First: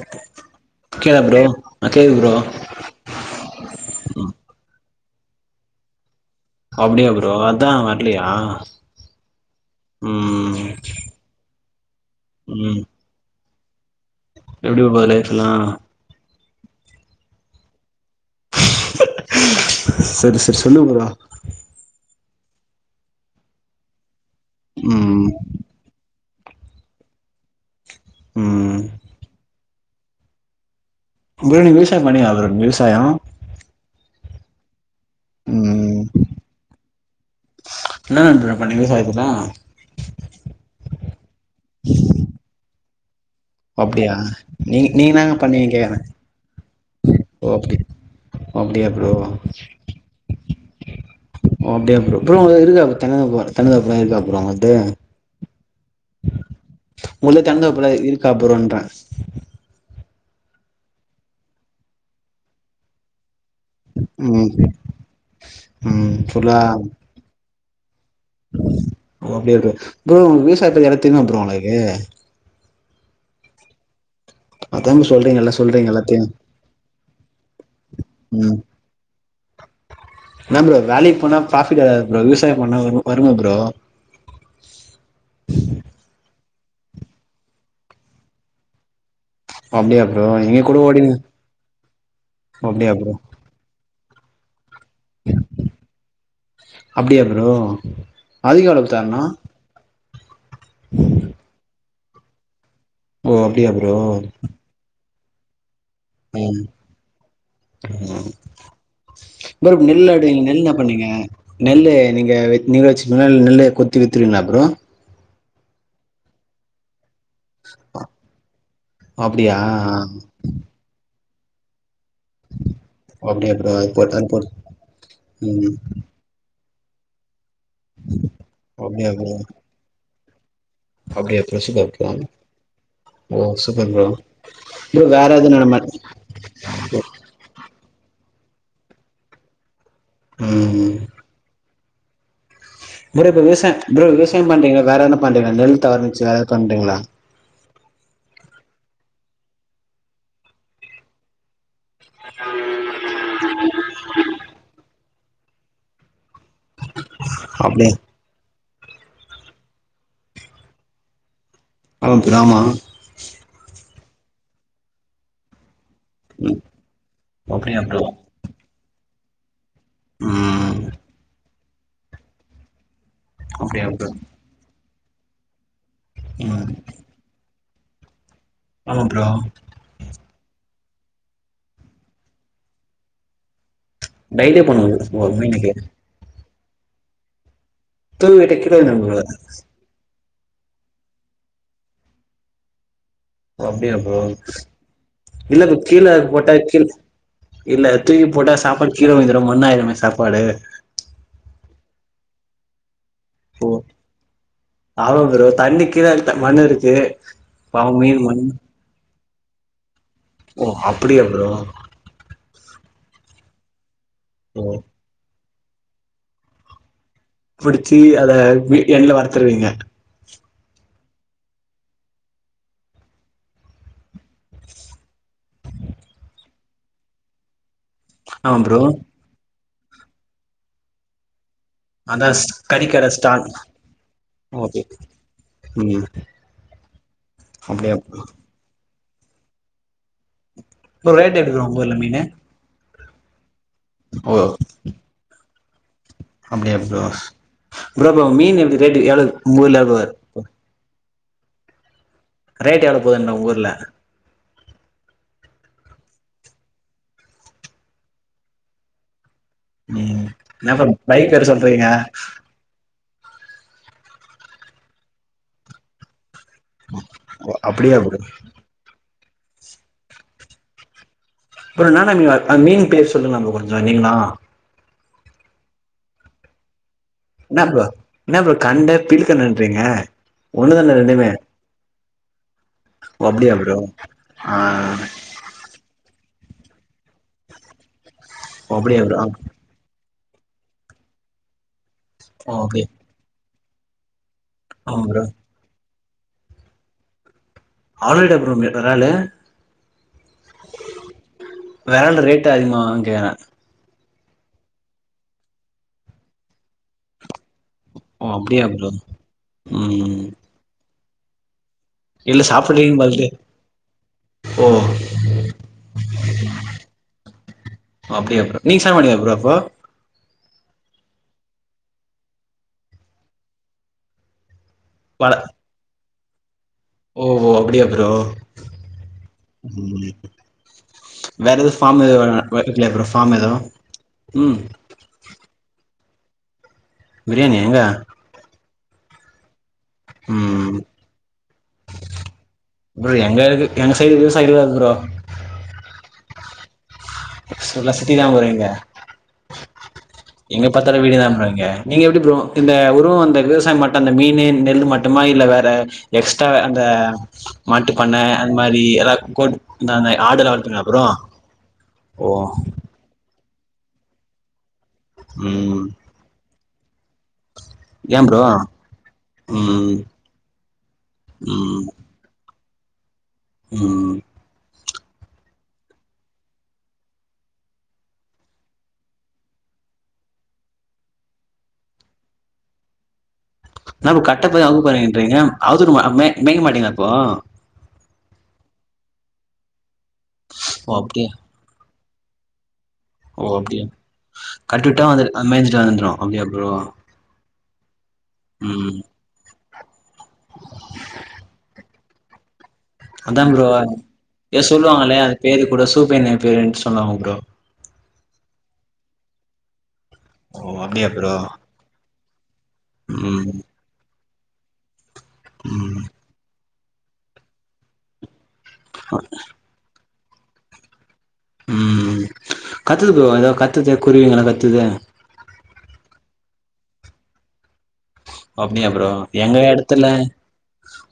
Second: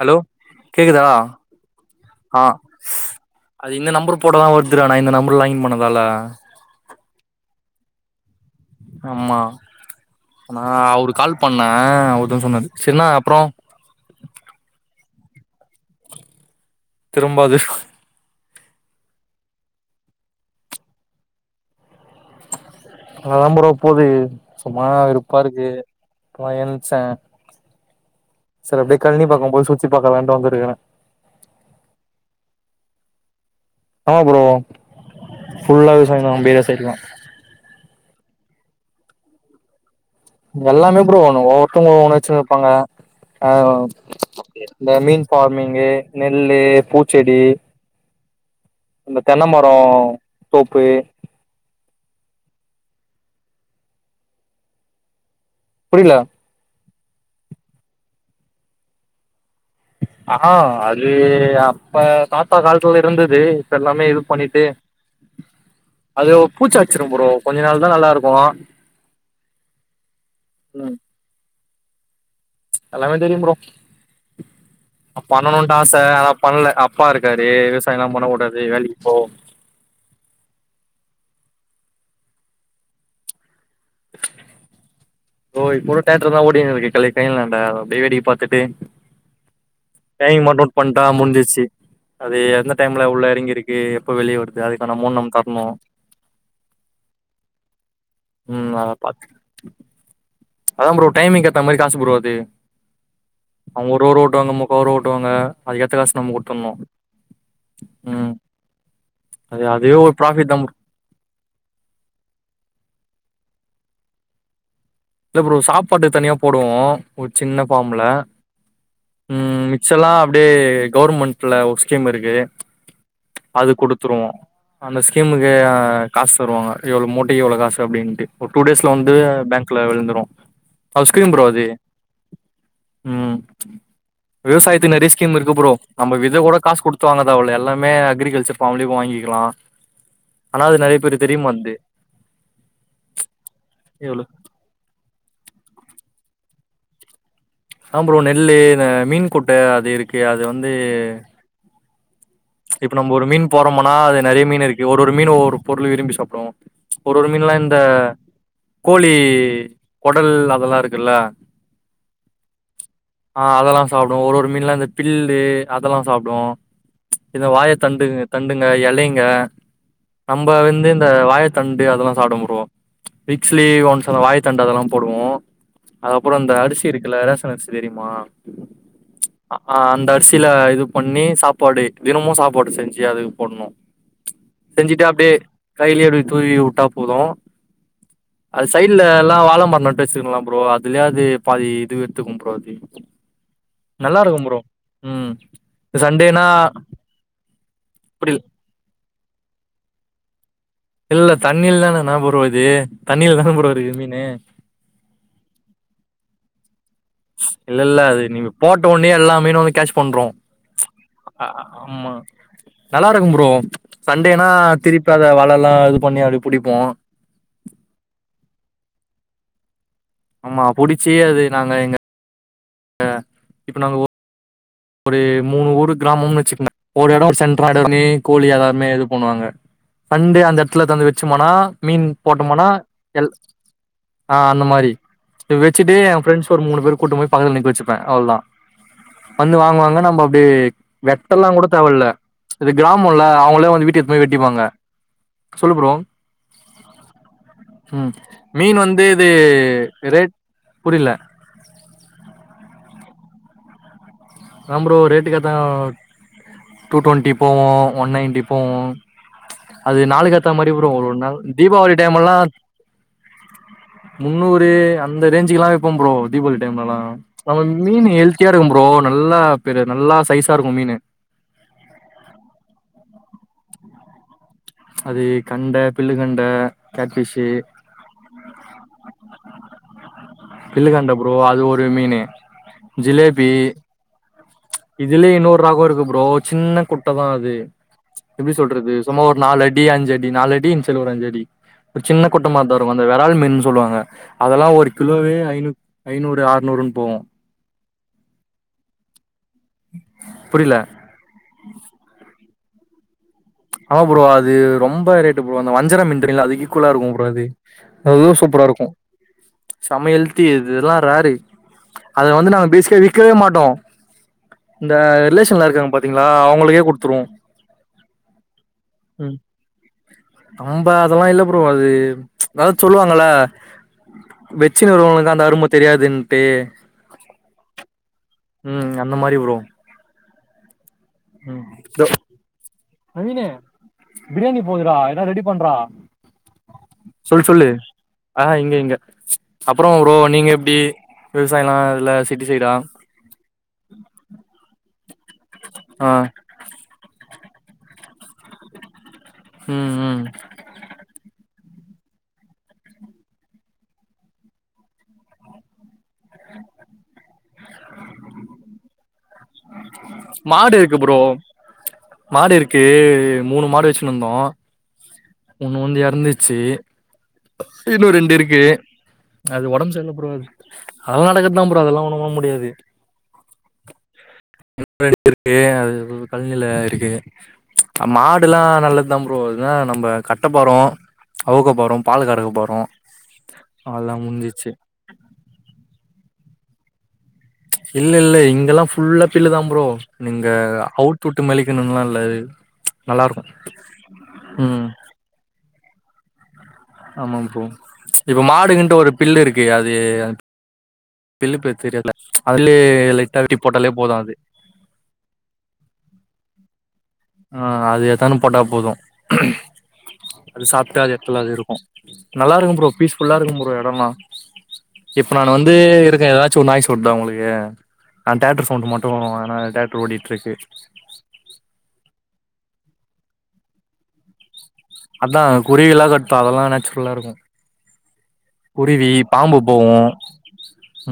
Hello கேக்குதா bro ஆ கேக்குது ப்ரோ ஆஹ் அது இந்த நம்பர் போடதான் வருதுடா இந்த நம்பர்ல லாகிங் பண்ணதால அப்டிய ப்ரோ அதான் வரலியா ஆமா ஆனா அவரு கால் பண் ண ஒருத்தவங்க சொன்னது சினா அப்பறோ [inaudible] எப்படி போகுது லைஃப் லா திரும்பாது செரி செரி சொல்லு ப்ரோ அதா ப்ரோ போவுது சும்மா ம் வெருப்பா இருக்கு இப்பதா எந்திருச்ச ம் செரி அப்டியே கல்னி பாக்க போய் சுத்தி பாக்கலான்ட்டு வந்திருக்கேன் இங்கேயே விவசாயம் பண்ணியா ப்ரோ விவசாயம் ஆமா ப்ரோ ஃபுல்லா ம் விவசாயம் நம்மோட சைடெல்லா என்னென்ன ப்ரோ பண்ணிங்க விவசாயத்துல எல்லாமே ப்ரோ ஒவ்வொருத்தவக ஒன்னு ஒன்னு வச்சு இருப்பாங்க ஹா அப்டியா நீங்க இந்த நீங்க மீன் என்னங்க பண்ணீங்க பார்மிங் கேக்குறே நெல்லு பூச்செடி ஓ அப்டி அப்டியா ப்ரோ இந்த தென்ன மரோ தோப்பு ஓ அப்டியா ப்ரோ ப்ரோ இருங்க தென்ன மரம் தென்ன தோப்பெல்லாம் இருக்கா ப்ரோ உங்க வீட்டு புரியல உன்கிட்ட தென்னந்தோப்பு எல்லா இருக்கா ப்ரோன்ற ஹா அது அப்ப தாத்தா காலத்தல இருந்தது இப்ப எல்லாமே இது ம் பண்ணிட்டு ம் அது பூச்சா வச்சிரும் ப்ரோ கொஞ்ச நாள் தா நல்லாருக்கும் அப்டி இரு ப்ரோ விவசாயத்துல எல்லா தெரியுமா ப்ரோ ஏ. ம்ச் எல்லாமே தெரியும் ப்ரோ. அதா ப்ரோ சொல்றீங்க எல்லா பண்ணணும்ட்டு சொல்றீங்க ஆச எல்லாத்தையு ஆனா பண்ணல அப்பா இருக்காரு விவசாயம் எல்லா ம் பண்ணக்கூடாது வேலைக்கு போ. பிராபிட் வராது ப்ரோ விவசாயம் பண்ணா வரு வருங்க ப்ரோ. ப்ரோ இப்ப கூட [unintelligible] அப்டியே வேடிக்க பாத்துட்டு. அப்டியா ப்ரோ டைம் எங்க மட்டும் நோட் கூட பண்ட்டா ஓடினு முடிஞ்சிச்சு. அது ஓ எந்த அப்டியா டைம்ல ப்ரோ உள்ள எறங்கிருக்கு. எப்ப வெளியவருது. அப்டியா ப்ரோ ம் அத அதிகளவு தரணு. பாத்து அதா ப்ரோ டைமிங் கேத்த மாரி. காசு ப்ரோ அது. ஓ அப்டியா அவுங்க ஒரு ரோ ஓட்டுவாங்க நமக்கு ஒரு ரோ. ட்டுவாங்க. உம் ஆமா ம் அது ப்ரோ அதுவே நெல் ஒரு அடு ப்ராஃபிட் நெல் தா ப்ரோ என்ன பண்ணுவீங்க நெல்லு நீங்க நீ வெச்சிகிங்களா நெல்லு கொத். து வித்துருவீங்களா ப்ரோ. இல்ல ப்ரோ சாப்பாடுக்கு தனியா போடுவோ. ஒரு சின்ன ஃபார்ம்ல. அப்டியா மிச்சல்லா அப்டியே கவர்மெண்ட். [unintelligible] ஸ்கீம் இருக்கு. அப்டியா அது ப்ரோ போட்டு அது குடுத்துருவோ. போட்டு அந்த ஸ்கீமுக்கு ம் காசு தருவாங்க. இவ்வளோ அமௌன்ட். இவ்ளோ காசு அப்படின்ட்டு ஒரு டூ டேஸ்ல அப்டியா வந்து ப்ரோ பேங்க். இருந்துரு. அது ஸ்கீம் அப்டியா ப்ரோ அது. சூப்பர் ப்ரோ உம் ஓ சூப்பர் ப்ரோ விவசாயத்துக்கு ப்ரோ நெறைய வேற ஸ்கீம் எதுவு இருக்கு நட ப்ரோ. மாட் நம்ம வித கூட காசு குடுத்து வாங்க தேவ இல்ல எல்லாம். மே அக்ரிகல்ச்சர் பாம்லியும் வாங்கிக்கலா. ஆனா அது ம் நெறைய பேருக்கு தெரிய மாட்டுது. ப்ரோ விவசாய ப்ரோ எவ்ளோ விவசாயம் பண்றீங்களா. வேற என்ன பண்றீங்களா நெல் தவர்ந்துச்சு வேற ஏதாவது பண்றீங்களா. ஆ ப்ரோ நெல்லு இந்த மீன் குட்ட அது இருக்கு அது வந்து. ம்ச் இப்ப நம்ம ஒரு மீன் போறோம்னா அது நெறைய மீன் இருக்கு ஒரு ஒரு மீன் ஒவ்வொரு பொருள் விரும்பி சாப்புடு. ஒரு ஒரு மீன்லா இந்த. அப்டியா கோழி கொடல் அதெல்லா இருக்குல்ல. ஆமா ப்ரோ ஆமா. சாப்புடு ஒரு ஒரு மீன்னெல்லா இந்த பில்லு. அதெல்லா சாப்புடு. இந்த வாய அப்டியா ப்ரோ தண்டு தண்டுங்க எல. இல்லைங்க நம்ப ம் வந்து இந்த வாய த்தண்டு அதெல்லா சாப்டுவோ ப்ரோ வீக்ஸ்லி அப்டியா ஒன்ஸ் ப்ரோ அந்த வாயத்தண்டு அதெல்லாம் போடுவோ அது அப்புறோ இந்த ம் அரிசி இருக்குல ரேஷன் அரிசி தெரியுமா ஆமா ப்ரோ ஆஹ் அந்த அரிசில இது பண்ணி சாப்பாடு தினமு சாப்பாடு செஞ்சு அதுக்கு போடணு டெய்லி பண்ணுவோ செஞ்சுட்டு ப்ரோ அப்டியே மீனுக்கு கையிலயே இப்டி தூவி உ ட்டா போது தூவிட்டு அது கீழ சைட்ல விழுந்துரு எல்லா வாழ மரோ நட்டு வச்சிருக்கறோ ப்ரோ அதுலயே அது பாதி இது எடுத்துக்கு ப்ரோ அது ஓ அப்டியா ப்ரோ நல்லா இருக்கும் ம் இல்ல அது கீழ அது சண்டேனா போட்டா கீழ் இல்ல தூக்கி அப்படி போட்டா சாப்பாடு கீழ விழுந்துரு மண்ணாயிரமே சாப்பாடு இல்ல தண்ணி இல்லனா என்ன ப்ரோ இது தண்ணில தான ஓ ப்ரோ இருக்கு மீனு ஆமா ப்ரோ தண்ணி கீழ அதுக்தா மண்ணு இருக் இல்ல இல்ல அது நீங்க போட்ட உட்னயே எல்லா மீனு ஒன்னு கேட்ச் பண்ரு ஓ அப்டியா ஆ ப்ரோ ஆமா நல்லா இருக்கும் ப்ரோ சண்டேனா ஓ திருப்பி அத வல ல்லா இது பண்ணி அப்டி புடிப்போ புடிச்சி அத வி எண்ணைல வறுத்துருவீங்க ஆமா புடிச்சு அது நாங்க இங்க ஆ இப்ப நாங்க ஒரு மூணு ஊர் கிராமம் வச்சுக்கங்க ஒரு எடோ சென்ட்ரா இது பண்ணி கோழி ஆமா ப்ரோ எல்லாமே இது பண்ணுவாங்க சண்டே அந்த எடத்துல எதானு வச்சுமானா மீன் அதா போட்டோம்னா கறிக்கட எல் ஸ்டால் ஆஹ் அந்த ஓகே மாரி வச்சுட்டு ம் என் ஃப்ரெண்ட்ஸ் ஒரு மூணு பேர் கூட்டு போய் பக்கத்துல நிக்க அப்டியா வச்சுப்பே ப்ரோ அவ்ளவுதா வந்து வாங்குவாங்க நம்ப அப்டியே ப்ரோ ரேட் வெட்டல்லா எப்டி ப்ரோ கூட உங்க ஊர்ல தேவல்ல மீனு [unintelligible] கிராமம்ல அவங்கள வந் வீடுக்கு எதுன்போய் வெட்டிப்பாங்க சொல்லு ப்ரோ அப்படியா ப்ரோ ப்ரோ ம் ப்ரோ மீன் எப்டி வந்து இது [unintelligible] ப்ரோ அது ரேட் [inaudible] ரேட் எவ்ளோ போதுதான் உங் ஊர்ல அதான் ப்ரோ ரெட்டுக்கு கேத்த டூ டுவெண்ட்டி போவோம் ஒன் நைன்டி போவோம் அது ம் நாளுக்கு ஏத்த மாரி என்ன ப்ரோ வரும் ஒரு ரெண் பைக் பேரு நாள்ள சொல்றீங்க தீபாவளி டைம் எல்லா முன்னுரு அந்த ரேஞ்சுக்குல்லா வெப்போம் ப்ரோ தீபாவளி டைம்லாம் ஓ நம அப்டியா மீன் ப்ரோ ஹெல்தியா இருக்கும் ப்ரோ நல்லா பெரு நல்லா சைஸா இருக்கும் மீனு அப்புறம் நானா மீன் வ மீன் பேர் சொல்லுங்ல ப்ரோ கொஞ்சம் நீீங்களா அது கண்ட பில்லு கண்ட கேட்ஃபிஷு ன்ன ப்ரோ என்ன ப்ரோ கண்ட பீல்லு கண்டன்றீங்க பில்லு கண்ட ப்ரோ அது ஒரு மீனு ஓ ஜிலேபி அப்டியா ப்ரோ ஆ இதுலயேன்னூறு ராகம் இருக்கு ப்ரோ சின்ன குட் ட தான் அது எப்டி ஓ சொல்றது அப்டியா ப்ரோ சும்மா ஒரு நாலு அடி அஞ் அடி நாலடினுச் சொல்லி ஒரு அஞ்சடி ஒரு சின்ன ஓ ஓகே குட்டமாதாரு அத வறால் மீன் சொல்லுவாங்க அதெல்லா ஒரு ஆமா ப்ரோ கிலோவே ஐய்நூ ஐநூறு ஆறுநூறுன்னு போவும் அவலேடா போவு வறாலு புரியல வேரன்னரத ரேட் [unintelligible] ஆமா ப்ரோ அது ரொம்ப ரேட்டு ப்ரோ அந்த வஞ்சர மீன் தெரியுல்ல அதுக்கு ஈக்குவலா இருக்கும் ப்ரோ அது அதுவு ஓ அப்டியா சூப்பரா ப்ரோ இருக்கும் செம்ம ம் எள்தி அது இதெல்லா ரரே அது இல்ல வந்து நாங்க சாப்புட்றீங்க பேசிக்கா போல்து விக்கவே மாட்டோம் ஓ இந்த ரிலேஷன்ல இருக்கவங்க பாத்தீங்களா அவங்களுக்கே குடுத்துருவுன் நீ சாப்டமாட்டியா ப்ரோ அப்போ நம்ப அதெல்லா இல்ல ப்ரோ அது அதாது சொல்லுவாங்கள வெச்சினு இருக்குறவங்ளுக்கு வல அந்த அரும தெரியாது பே ஓ ஓ அப்டியா ப்ரோ உம் அந்த மாரி ப்ரோ ம் வேற ம் எது ஃபார்ம் இதோ எதாது வா வரலையா ப்ரோ ஃபார்ம் நவீனு ஏதும் உம் பிரியாணி சொல்லுச் சொல்லு ஆஹ இங்க இங்க அப்புறோ ப்ரோ நீங்க எப்டி ம் விவசாயமா இல்ல சிட்டி சைடா ப்ரோ எங்க இருக்கு எங்க சைடு விவசாயிகள் ப்ரோ ஆஹ ஃபுல்லா சிட்டி தான் போறீங்க ம் ம் இங்க எங்க பாத்தாலும் வீடுதான் ப்ரோ இங்க நீங்கள் எப்டி ப்ரோ இந்த உருவ வந்த விவசாயம் மட்டும் இல்ல மீனு நெல்லு மட்டுமா இல்லை வேற எக்ஸ்ட்ரா அந்த மாட்டு பண்ணை அந்த மாரி எதா கொட் நாங்க ஆடுலா மாடு வளத்துங்களா இருக்கு ப்ரோ ஓ மாடு இருக்கு மூணு மாடு வச்சினு இருந்தோம் ஒன்னு ம் வந்து இறந்துச்சி இன்னு ஏ ரெண்டு ப்ரோ இருக்கு அது ஓடம்பு ம் சரில்ல ப்ரோ அது அதெல்லாம் நடக்குறதுதான் ப்ரோ அதெல்லாம் ஒன்னு பன்ன முடியாது உஹம் இருக்கு அது கல்நில இருக்கு மாடுல்லா நல்லது தா ப்ரோ இன்னா நம்ம கட்டபோறோ அவுக்க போறோம் பால் கரக்க போறோம் என்ன ப்ரோ கட்டபேறா அவுக்க போறேன்னு இருக்கீங்க [unintelligible] மே மேக்க மாட்டேங்களா அப்போ இல்ல இல்ல இங்கெல்லாம் ஃபுல்லா பில்லு தான் ப்ரோ நீங்க ஓ அப்டியா அவுத்துஉட்டு மலிக்கணும் லா இல் வலரு ஓ அப்டியா கட்டிவிட்டா வந்து அது மேஞ்சுட்டு வந்து ஒ அப்டியா ப்ரோ ஆமா ப்ரோ ட்ச் இப்ப ம் மாடுகின்ட்டு ஒரு பில்லு இருக்கு எ அது பில்லு பேரு தெரியல அது அதுலயே லைட்டா அதான் வெட்டி ப்ரோ போட்டாலே போது ஏதோ சொல்லுவாங்களே அது பேரு கூட சூப்பர் நேம் பேரன்ஸ் சொல்லாமா ப்ரோ தான் போட்டால் போதும் ம்ம் அது ஓ சாப்பிட்டா அப்டியா அது ப்ரோ எடத்துல அது இருக்கும் நல்லாக்கும் ப்ரோ பீஸ்ஃபுல்லா ம் இருக்கும் ப்ரோ இடம் எல்லா இப்ப நான் வந்து ம் இருக்கேன் எதாச்சும் ஒன்னு ஆயிடுச்சுனா சொட்டா உங்களுக்கே ஆ அந்த டிராக்டர் சவுண்டு மட்டும் வேனா டிராக்டர் ஓடிட்டு கிரக்கெட் உம் கத்துது புரோ ஏதாவது கத்துது குருவீங்களா க அதான் குருவில்லாம் கட் அப்போ அதெல்லாம் நேச்சுரலா இருக்கும் அப்டியா புரோ எங்க போவு எடத்துல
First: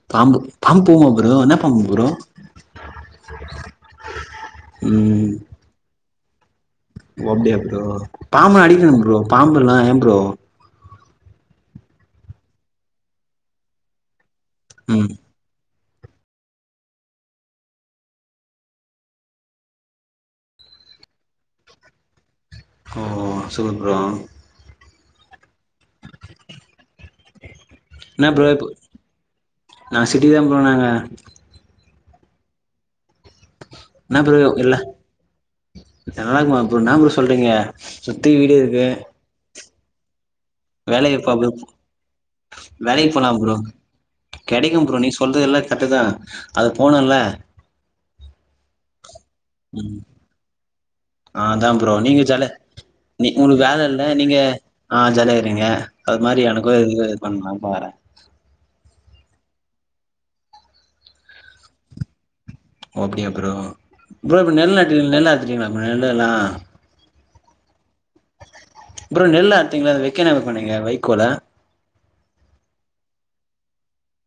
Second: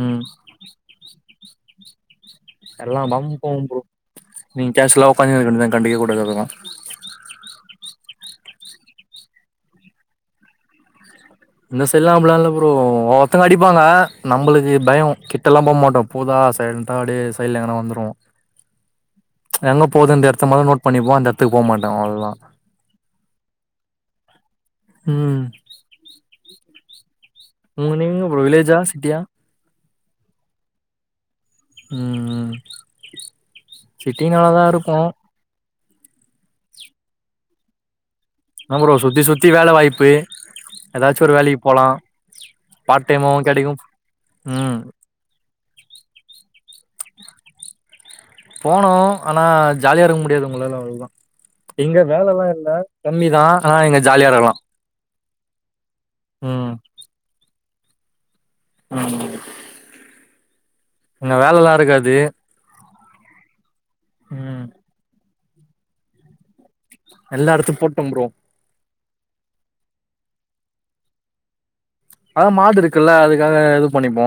ம் பாம்பு பாம்பு போவும் ப்ரோ என்ன பாம்பு ப்ரோ எல்லாம் பாம்பும் போவும் புரோ நீங்க கேஷ்வலா ம் உட்காஞ்சிண்ருக்க வேண்டியது தான் கண்டுக்கவே கூடாது அதெல்லா ஓ அப்டியா புரோ பாம்ப அடி ப்ரோ பாம்புல்லாம் ஏன் ப்ரோ இந்த சைடுல்லாம் அப்டிலாம் இல்ல புரோ ஒவ்ஒருத்தங்க அடிப்பாங்க நம்பளுக்கு ம் பயம் கிட்டெல்லாம் போ மாட் போதா சைலன்டா அப்டே சைடு்ல எங்கனா வந்துருவோம் எங்க போது அந்த எடத்த மட்டும் நோட் பண்ணிப்போம் அந்த எத்துக்கு போ மாட்டோம் அவ்ளோ தான் ஓ சூப்பர் ப்ரோ உம் உங்க நீங்க வில்லேஜா சிட்டியா நான் சிட்டி தான் போனங்க உம் உம் சிட்டி நல்லா தான் இருக்கும் நல்லக்குமா ப்ரோ இன்னா ப்ரோ சொல்றீங்க சுத்தி வீடு இன்ன இருக்கு ப்ரோ சுத்தி சுத்தி வேலவாய்ப் இப்பயே வேலைக்கு போ ப்ரோ பார்ட் வேலைக்கு போலாம் டைமாவு புரோ கெடைக்கு ம் கெடைக்கும் புரோ நீ சொல்றது எல்ல கர்ட் தான் அது போனும்ல போனோ ஆனா ஜாலியா இருக்க முடியாது உங்களால அவ் அதா ப்ரோ இங்க நீங்க ஜாலியா வேலல்லாம் இல்ல நீ கம்மிதான் ஆனா இங்க ஜாலியா இருகலாம் ருங்க அது மாரி எனக்கும் இது இது பண்ணலாம் பாரேன் என்ன வேலல்லாம் இருக்காது ஓ அப்டியா புரோ புரோ இங்க ம் நெல்லாயிடு நெல்லா சரிங்களா மேல நா எல்லா எடத்தும் போட் ப்ரோ நெல்ல அத்தீங்ளா அது வக்கன போனிங்க வைக்கோல அதா மாடு இருக்குல்ல அதுக்காக இது பண்ணிப்போ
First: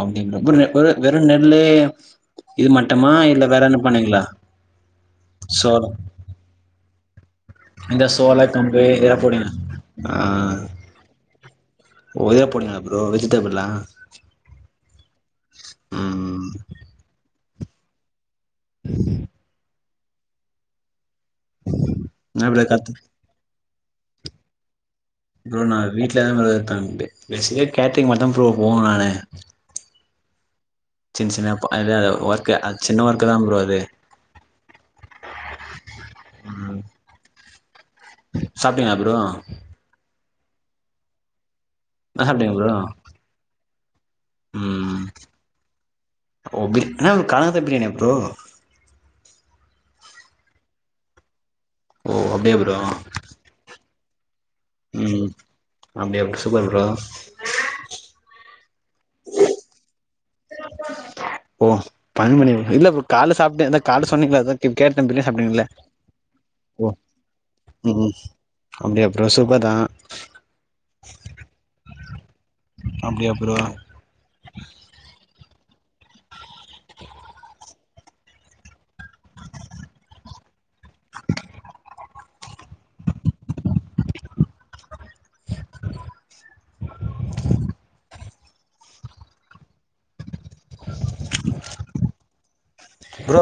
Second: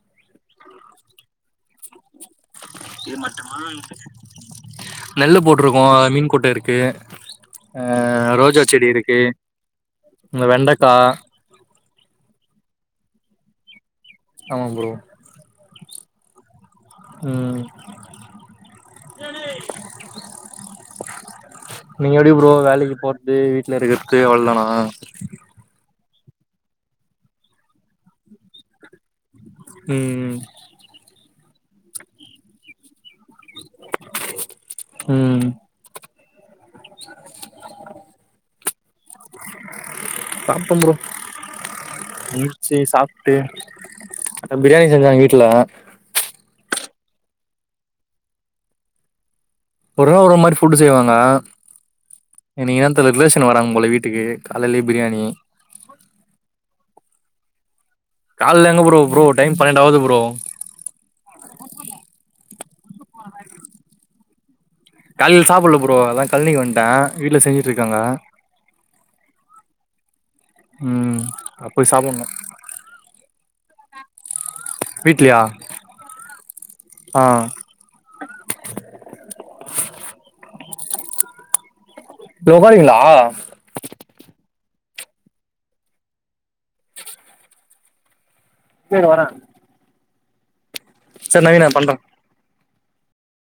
அப்டி [unintelligible] வெறு நெல்லு இது மட்டுமா இல்ல வேற என்ன பண்ணீங்களா நெல்லு போட்ருக்கோ சோளோ மீன் குட்ட இருக்கு இந்த அ சோள ரோஜா கம்பு செடி இருக்கு இதெல்லா போடுவீங்க ஆ இந்த வெண்டக்கா ஓ இத போடுவிங்ளா ப்ரோ வெஜிடபிள்லா ஆமா ப்ரோ ம் உம் உஹம் நீங்க எப்டி என்ன ப்ரோ கத்து வேலைக்கு போற்து வீட் ட்ல இருக்கிற்து அவள்தானா ப்ரோ நா வீட்லதா ப்ரோ இருப்பே பேஸிக்கா கேட்டரிங் மட்டும் ப்ரோ போவ நானு உம் [unintelligible] ஒர்க்கு அது சின்ன ஒர்க் குதா ப்ரோ அது ம் ம் சாப்டீங்களா ப்ரோ சாப்டம் ப்ரோ என்ன சாப்ட்டீங்க ப்ரோ எனிச்சு சாப்ட்டு அதா பிரியாணி ம் செஞ்சாங்க வீட்ல ஓ பிரி என்ன ப்ரோ காலங்காத்தா பிரியாணியா ப்ரோ ஒருவ ஒரு மாரி ஃபுட்டு் செய்வாங்க ஓ அப்டியா ப்ரோ இன்னைக் என்னன் தெரில ரிலேஷன் வராங்க போல வீட் டுக்கு காலைலே பிரியாணி ம் அப்டியா சூப்பர் ப்ரோ கால்ல எங்க ப்ரோ ப்ரோ டைம் பன்னென்டாவுது ப்ரோ ஓ பன்மணி இல்ல ப்ரோ கால்ல சாப்ட்டே அத கால்ல சொன்னீங்கள அதா இப் கேட்டே பிரியாணி காலையில சாப்டீங்கள்ல சாப்புட்ல ப்ரோ அதா கழனிக்கு வந்ட்டே ஓ வீட்ல செஞ்சுட்டு ம் இருக்காங்க ம் அப்டியா ப்ரோ சூப்பர் தா உம் அ போய் சாப்புன்னு அப்டியா ப்ரோ வீட்லயா ஆ தோ போரிங்களா இங்கே இரு வரே சர் [unintelligible] பண்றா ப்ரோ